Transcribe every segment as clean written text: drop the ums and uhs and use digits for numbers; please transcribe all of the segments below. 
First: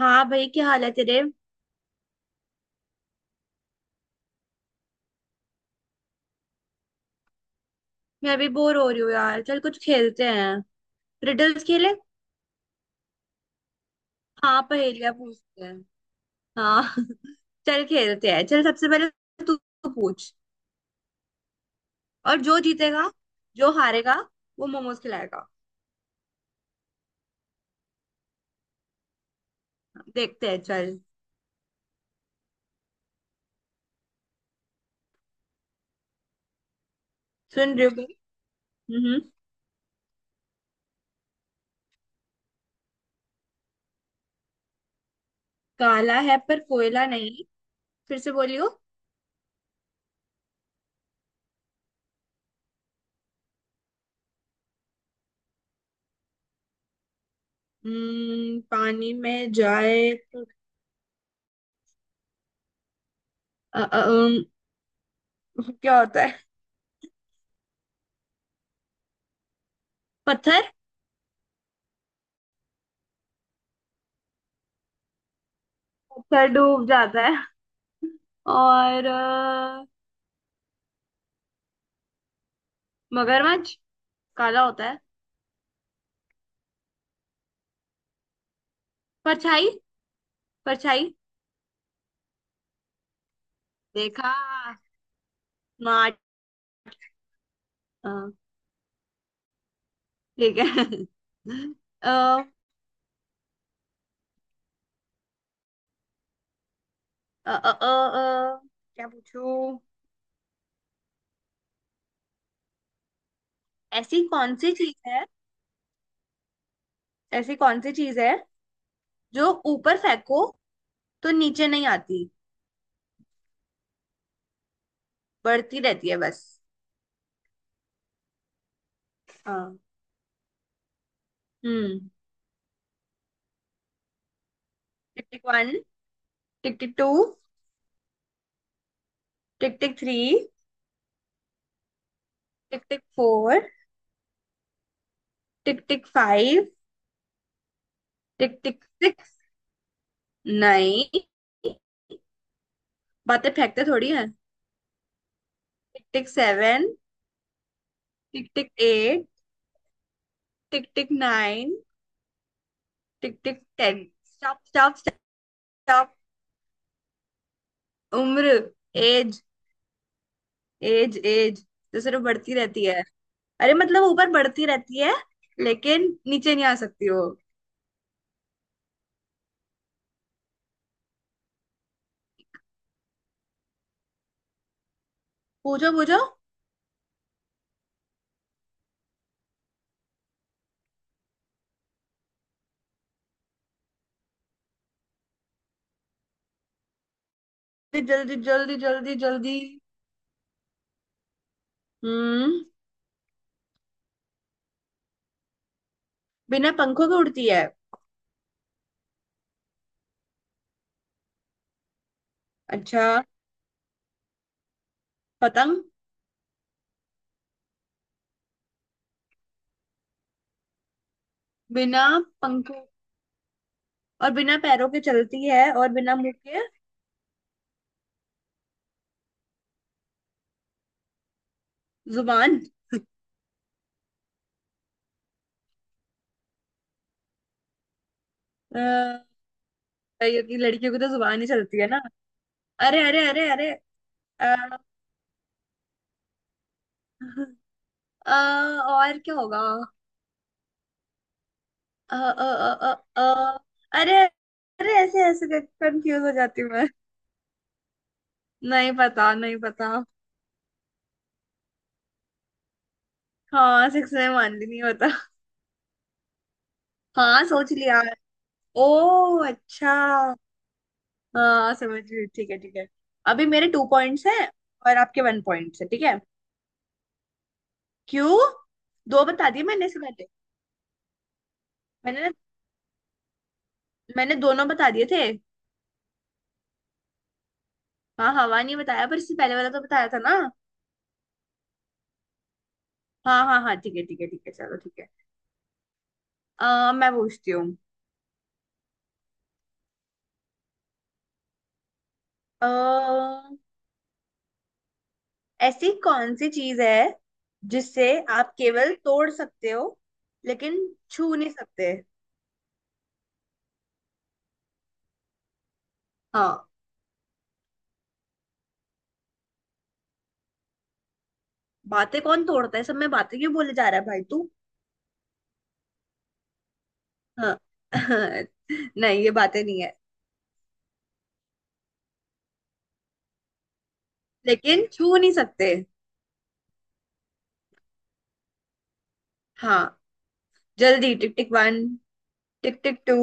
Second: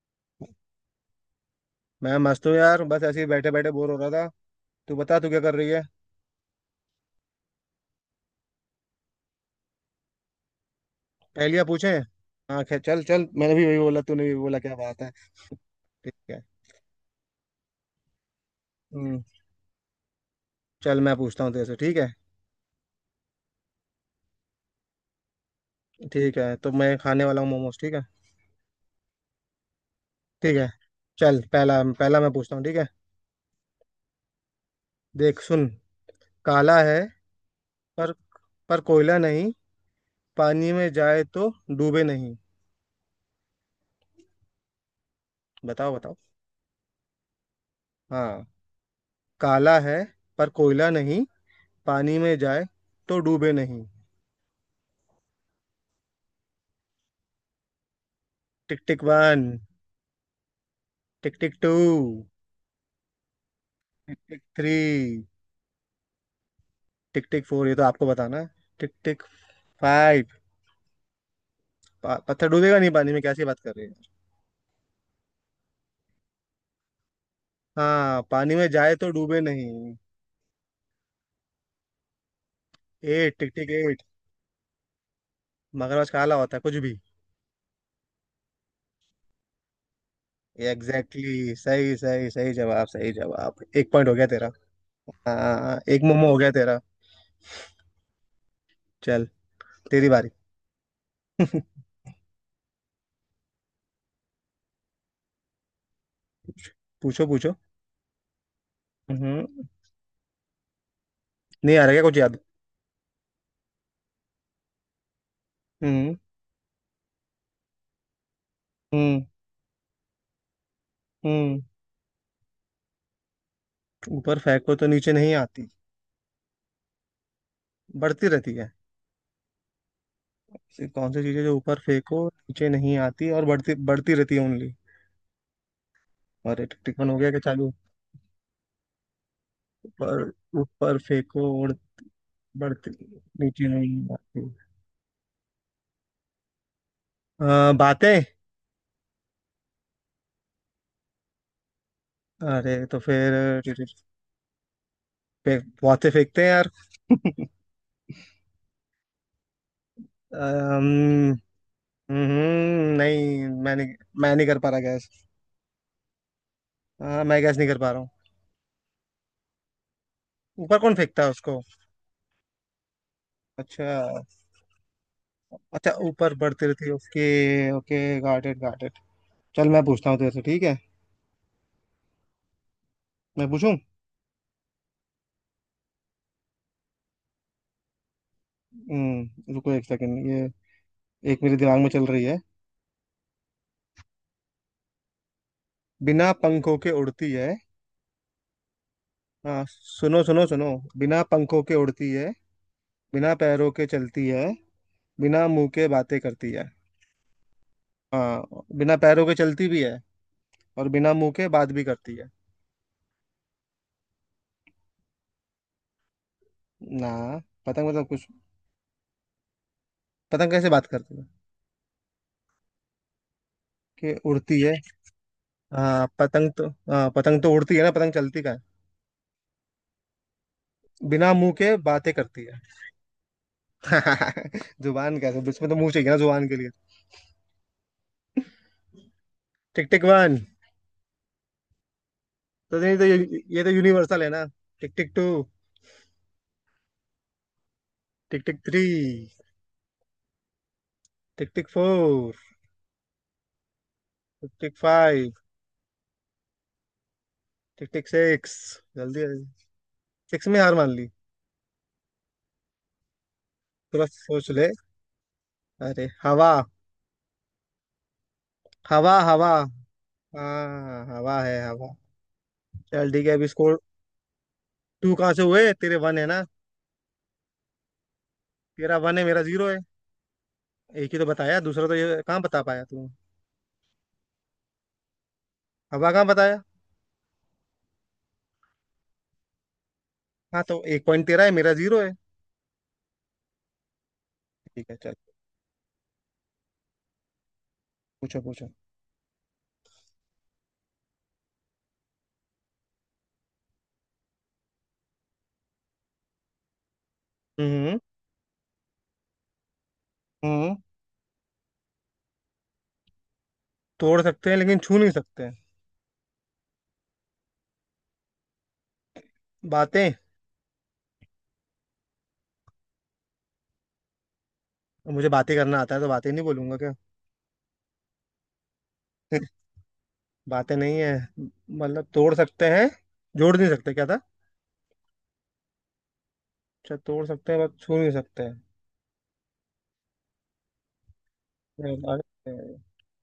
हाँ भाई, क्या हाल है तेरे। मैं मस्त हूँ यार। बस ऐसे ही बैठे बैठे बोर हो रहा था। तू बता तू क्या कर रही है। मैं भी बोर हो रही हूँ यार। चल कुछ खेलते हैं। पहेलियां रिडल्स पूछे। खेले। हाँ खैर चल चल मैंने भी वही बोला तूने भी बोला हाँ, क्या बात है। पहेलियां पूछते हैं। ठीक है। हाँ। चल खेलते हैं। चल सबसे पहले हम्म। तू तू पूछ। चल मैं पूछता हूँ तेरे से ठीक है। और जो जीतेगा, जो हारेगा, वो मोमोज खिलाएगा। ठीक है तो मैं खाने वाला हूँ मोमोज ठीक है। देखते ठीक हैं, है चल। चल पहला पहला मैं पूछता हूँ ठीक है। देख सुन। काला है सुन रही हो पर भाई? पर कोयला हम्म। नहीं। पानी में जाए तो डूबे नहीं। बताओ बताओ। काला है पर कोयला नहीं। फिर से हाँ बोलियो। काला है पर कोयला नहीं। पानी में जाए तो डूबे नहीं। टिक टिक पानी वन में जाए तो टिक टिक टू अ, अ, टिक अम, टिक थ्री क्या होता है। टिक टिक फोर ये तो आपको बताना है। टिक टिक फाइव। पत्थर। पत्थर डूबेगा नहीं पानी में कैसी बात कर रहे हैं। पत्थर डूब जाता है। हाँ पानी में जाए और तो डूबे नहीं। एट टिक टिक मगरमच्छ एट। काला होता है। मगरमच्छ काला होता है कुछ भी। परछाई। परछाई। एग्जैक्टली। exactly, सही सही सही जवाब। सही जवाब। एक पॉइंट हो गया देखा। तेरा। हाँ एक स्मार्ट। मोमो हो गया तेरा। हाँ। चल तेरी बारी। ठीक है। अ, पूछो अ, पूछो। अ, अ, अ, क्या हम्म। पूछूं। नहीं आ रहा क्या कुछ याद। ऐसी कौन सी चीज है, हम्म। ऐसी कौन सी चीज है हम्म। जो ऊपर फेंको तो हम्म। नीचे नहीं आती, ऊपर फेंको तो नीचे नहीं आती। बढ़ती रहती है बस। बढ़ती रहती है। हाँ। कि कौन सी चीजें जो ऊपर हम्म। फेंको नीचे नहीं आती और बढ़ती बढ़ती रहती है ओनली। Tick tick one. और टिक टिक टू। टिफिन हो गया कि चालू। टिक टिक थ्री। ऊपर ऊपर फेंको उड़ टिक बढ़ती टिक नीचे फोर। नहीं आती। टिक टिक फाइव। बातें। टिक टिक सिक्स। नहीं, अरे तो फिर बातें फेंकते थोड़ी है। बहुत टिक से टिक फेंकते हैं यार। सेवन। टिक tick eight. Tick tick um, nine. टिक नहीं टिक टेन। मैं नहीं कर स्टॉप पा रहा स्टॉप गैस। स्टॉप। हाँ मैं गैस नहीं कर पा रहा हूँ। उम्र। एज। ऊपर कौन एज फेंकता है उसको। एज, तो सिर्फ बढ़ती रहती है। अरे अच्छा। मतलब ऊपर बढ़ती रहती है, अच्छा लेकिन ऊपर नीचे नहीं बढ़ती आ रहती है सकती वो। Okay. Okay got it got it. चल मैं पूछता हूँ तेरे से ठीक है। मैं पूछूं। पूछो पूछो। रुको एक सेकंड ये एक मेरे दिमाग में चल रही है। बिना पंखों के उड़ती है। जल्दी जल्दी जल्दी जल्दी। हाँ सुनो सुनो सुनो। बिना पंखों के उड़ती है। हम्म। बिना पैरों के चलती है। बिना मुंह के बातें करती है। बिना पंखों के उड़ती है। हाँ बिना पैरों के चलती भी है और बिना मुंह के बात भी करती है। अच्छा। पतंग। ना पतंग मतलब कुछ। पतंग कैसे बात करती है। बिना पंखों कि और बिना उड़ती है। पैरों के चलती है और हाँ बिना मुंह पतंग के। तो हाँ पतंग तो उड़ती है ना पतंग चलती का है। बिना मुंह के बातें करती है। जुबान। जुबान कैसे इसमें तो मुंह चाहिए ना जुबान के लिए। अ, टिक टिक वन। ये लड़कियों की तो जुबान ही चलती है ना। तो नहीं अरे तो अरे ये, अरे ये तो अरे। यूनिवर्सल है ना। अ, टिक टिक टू अ, टिक टिक थ्री और क्या होगा। टिक टिक अ, अ, फोर अ, अ, अ, अरे। टिक टिक अरे ऐसे फाइव ऐसे कंफ्यूज हो जाती हूँ मैं। टिक टिक सिक्स नहीं जल्दी। पता, नहीं पता। सिक्स में हार मान ली। हाँ थोड़ा सिक्स में सोच मान ली, ले। नहीं होता। अरे हवा। हाँ सोच लिया। हवा ओ हवा। अच्छा। हाँ हवा है हाँ हवा। समझ गई। ठीक है, ठीक है। चल ठीक है अभी अभी मेरे स्कोर। टू पॉइंट्स हैं और टू आपके कहाँ वन से हुए पॉइंट्स है, तेरे ठीक वन है। है ना। क्यों। तेरा वन है दो मेरा बता दिए जीरो है। मैंने इससे पहले। एक ही तो बताया दूसरा तो ये मैंने कहाँ बता पाया तू। मैंने दोनों बता दिए थे। हवा कहाँ बताया। हाँ हवा नहीं बताया पर इससे पहले वाला तो बताया था ना। हाँ तो एक पॉइंट तेरा है मेरा जीरो है। हाँ हाँ हाँ, ठीक है ठीक है ठीक है, चलो ठीक है ठीक है। चल। मैं पूछती हूँ। पूछो पूछो। अ, ऐसी कौन सी चीज है हम्म। जिससे आप केवल तोड़ सकते हो, हम्म। लेकिन छू नहीं सकते। तोड़ सकते हैं लेकिन छू नहीं सकते। हाँ। बातें। बातें कौन तोड़ता है, सब में बातें क्यों बोले जा रहा है भाई तू। मुझे बातें करना आता है तो बातें नहीं बोलूंगा क्या। हाँ। नहीं, ये बातें नहीं है। बातें नहीं है मतलब तोड़ सकते हैं जोड़ नहीं सकते क्या था। लेकिन छू नहीं सकते। अच्छा तोड़ सकते हैं बस छू नहीं सकते हैं। हाँ। जल्दी टिक टिक वन। अरे, tick tick two.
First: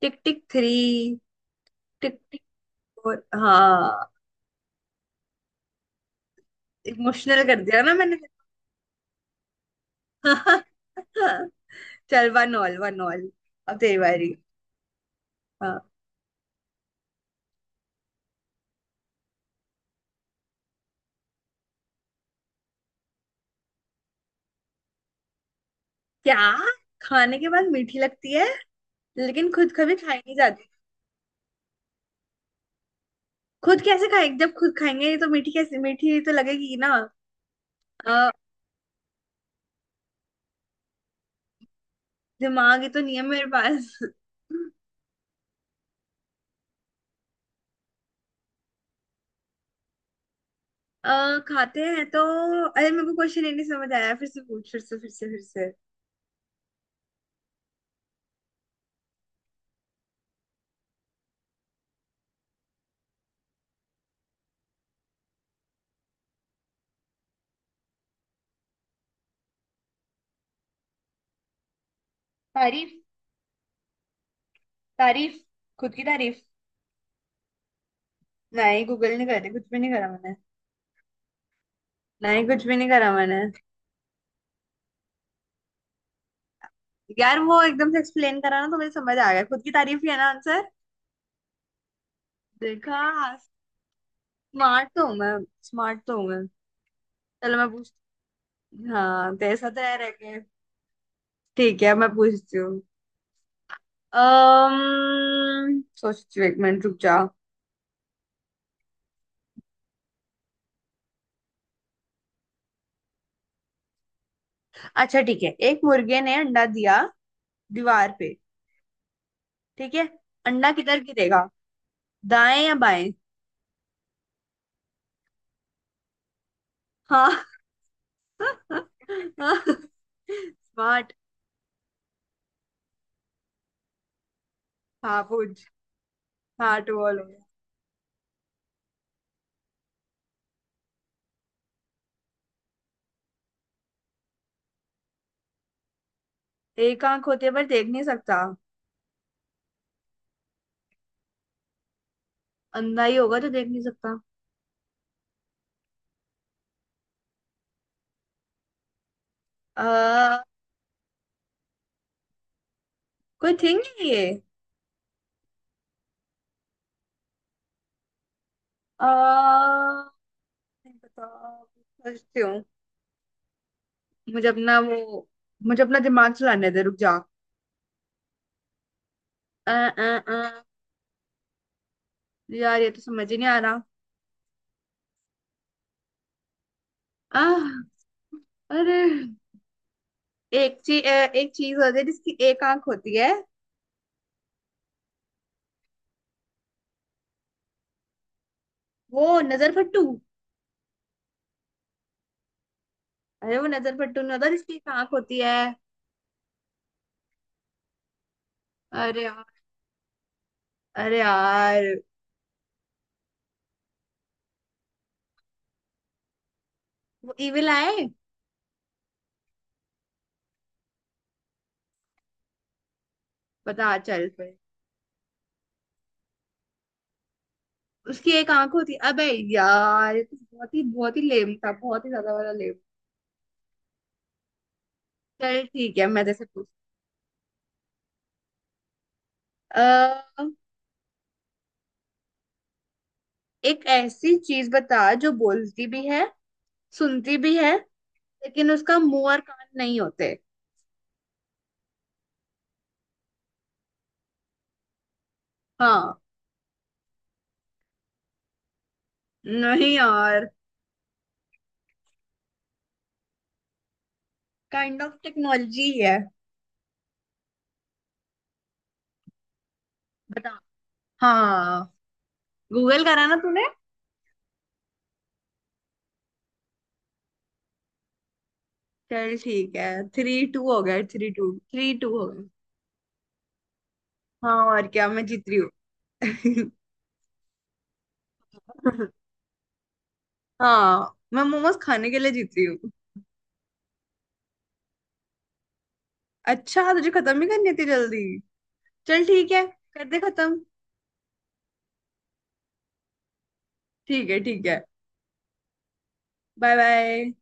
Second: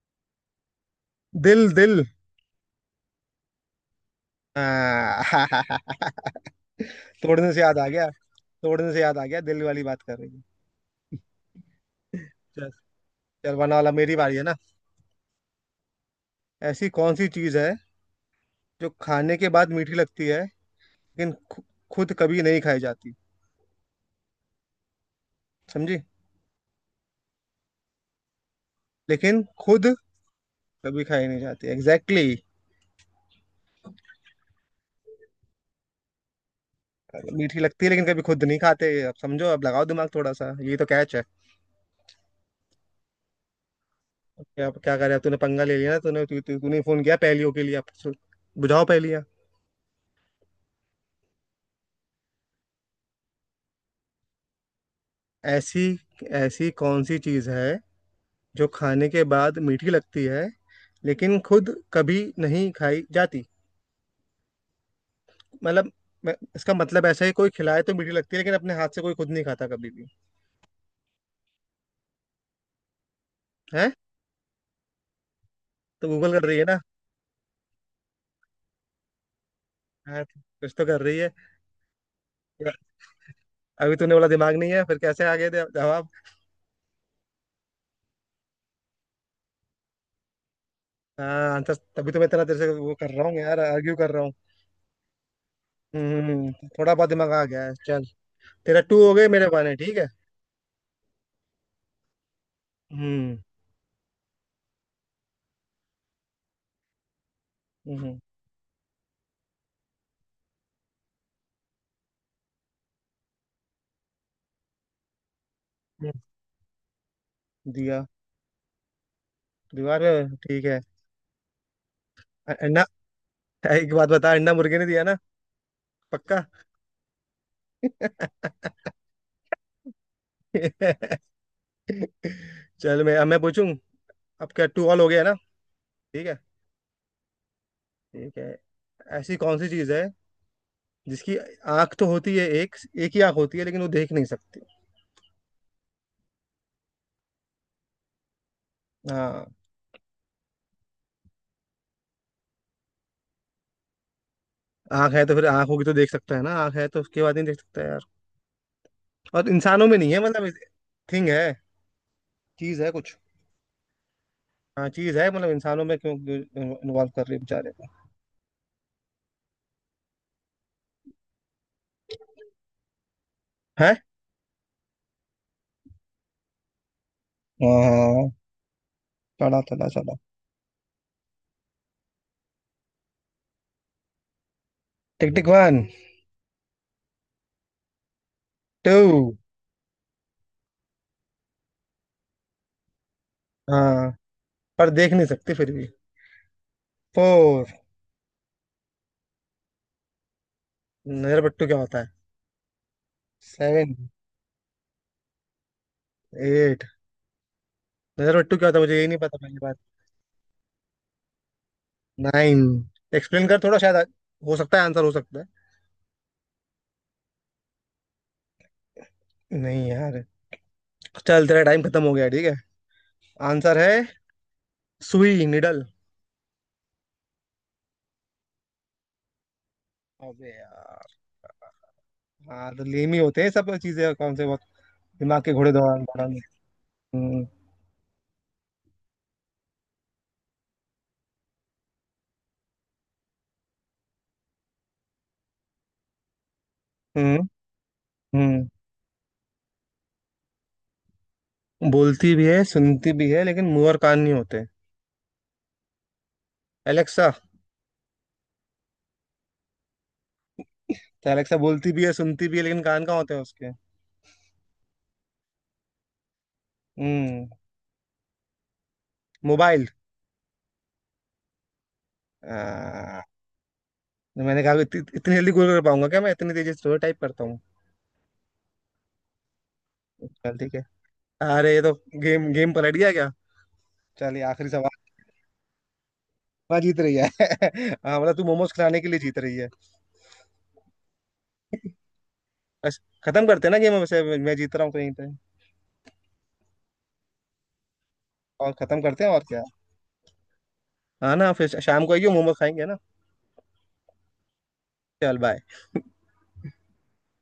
Tick tick three. दिल दिल टिक टिक फोर। हाँ। हाँ। इमोशनल तोड़ने से कर याद दिया आ ना गया। मैंने। तोड़ने से याद आ गया दिल वाली बात कर रही है। चल वन चल। All one all. चल वरना अब वाला तेरी मेरी बारी बारी। है ना। हाँ। ऐसी कौन सी चीज है जो खाने के बाद मीठी लगती है लेकिन खुद कभी नहीं खाई जाती। समझी। क्या। खाने के बाद मीठी लगती है, लेकिन लेकिन खुद खुद कभी खाई नहीं जाती। कभी खाई नहीं जाती एग्जैक्टली। खुद कैसे खाएंगे, जब खुद खाएंगे तो मीठी कैसे, मीठी तो लगेगी ना। मीठी लगती है लेकिन कभी अ, खुद नहीं खाते अब समझो अब लगाओ दिमाग थोड़ा सा ये तो कैच है। दिमाग ही तो नहीं है मेरे पास। अब क्या क्या करे अब तूने पंगा ले लिया ना तूने तू, तू, तूने फोन किया पहेलियों के लिए अब बुझाओ पहेलियां। खाते हैं तो अरे मेरे को क्वेश्चन ही नहीं समझ आया, फिर से पूछ, फिर से फिर से फिर से। ऐसी ऐसी कौन सी चीज है जो खाने के बाद मीठी लगती है लेकिन खुद कभी नहीं खाई जाती मतलब इसका मतलब ऐसा है कोई खिलाए तो मीठी लगती है लेकिन अपने हाथ से कोई खुद नहीं खाता कभी भी। तारीफ। है। तारीफ। खुद की तो गूगल तारीफ। कर रही है ना। नहीं गूगल नहीं करे, कुछ भी नहीं करा हाँ, मैंने। कुछ तो कर रही है। नहीं कुछ भी नहीं करा मैंने। अभी तूने बोला दिमाग नहीं है फिर कैसे आ गया जवाब। यार वो एकदम से एक्सप्लेन करा ना तो मुझे समझ आ गया, खुद की तारीफ ही है ना आंसर। हाँ तो तभी तो मैं तेरा तेरे से वो देखा। कर रहा हूँ यार आर्ग्यू कर रहा हूँ। स्मार्ट तो हूँ मैं। स्मार्ट तो हूँ मैं। हम्म। थोड़ा बहुत दिमाग आ चलो गया मैं है पूछ। चल। तेरा टू हो गए हाँ, मेरे जैसा पाने ठीक तैयार है। है कि ठीक है मैं पूछती हूँ। हम्म। सोचती हूँ, एक मिनट रुक जाओ। हम्म। अच्छा ठीक है, एक हम्म, मुर्गे ने अंडा दिया, दिया दीवार पे। ठीक दीवार है। पे ठीक अंडा है। किधर गिरेगा, दाएं या अंडा बाएं। एक बात बता अंडा मुर्गे ने दिया ना पक्का। हाँ। स्मार्ट। चल मैं अब मैं पूछूं। अब क्या टू ऑल हो हाँ गया ना। पूछ। ठीक है। हाँ टू ऑल हो गया। ठीक है ऐसी कौन सी चीज है जिसकी आंख तो होती है एक। एक ही आंख होती है लेकिन वो देख नहीं सकती। एक आंख होते पर देख नहीं सकता। हाँ अंधा ही होगा तो देख नहीं सकता। आंख है तो फिर आंख होगी तो देख सकता है ना आंख है तो उसके बाद नहीं देख सकता। और अ इंसानों में नहीं है मतलब थिंग है चीज है कुछ। कोई थिंग है ये। हाँ चीज है मतलब इंसानों में क्यों इन्वॉल्व कर रही है बेचारे को। अ नहीं पता, सोचती हूँ। है। मुझे अपना वो, मुझे अपना दिमाग चलाने दे, रुक जा। हाँ चला आ, चला आ, चला। आ, यार ये तो समझ ही नहीं आ रहा। टिक टिक वन आह, अरे। टू। एक चीज, एक चीज होती है जिसकी एक आंख होती है, हाँ पर देख नहीं सकती फिर भी। फोर। वो नजर फट्टू। नजर बट्टू क्या होता है। अरे वो सेवन नजर फट्टू नहीं होता जिसकी एक आंख होती है। एट। नजर बट्टू क्या होता है मुझे यही नहीं अरे पता यार। पहली बात। अरे यार। नाइन। एक्सप्लेन कर थोड़ा शायद हो सकता है आंसर हो सकता है। वो इविल आए। नहीं यार। चल तेरा टाइम खत्म हो गया ठीक है। आंसर है पता चल पे। सुई निडल। उसकी एक आंख होती है अबे। यार ये तो अबे यार। बहुत ही लेम था, बहुत ही ज्यादा वाला हाँ लेम। तो लेम ही होते हैं सब चीजें कौन से बहुत। दिमाग के चल घोड़े ठीक दौड़ाने है मैं दौड़ाने। जैसे हम्म। पूछ। एक ऐसी चीज बता जो बोलती भी है, सुनती हम्म। भी है, हम्म लेकिन उसका मुंह और कान नहीं होते। बोलती भी है सुनती भी है लेकिन मुंह और कान नहीं होते। हाँ। एलेक्सा। नहीं यार। तो एलेक्सा बोलती भी है सुनती भी है लेकिन कान कहाँ होते हैं उसके। काइंड ऑफ टेक्नोलॉजी है। हम्म। मोबाइल। बता। हाँ। गूगल आ, करा ना तूने। तो मैंने कहा इतनी जल्दी गूगल कर पाऊंगा क्या मैं इतनी तेजी से टाइप करता हूँ। चल ठीक है। थ्री चल टू ठीक है। हो गया, थ्री टू, अरे ये थ्री तो टू हो गया। गेम गेम पलट गया क्या। चलिए हाँ आखिरी और क्या, सवाल। मैं जीत रही हूँ। हाँ जीत रही है। हाँ मतलब तू मोमोज खिलाने के लिए जीत रही है। हाँ मैं मोमोज खाने के लिए जीत रही हूँ। बस खत्म करते हैं ना गेम वैसे मैं जीत रहा हूँ कहीं पे। अच्छा तुझे खत्म ही करनी थी जल्दी। और खत्म करते चल हैं और ठीक क्या। है, कर दे खत्म। हाँ ना फिर शाम को आइयो मोमो खाएंगे ना। ठीक है, ठीक है। चल बाय। Bye bye.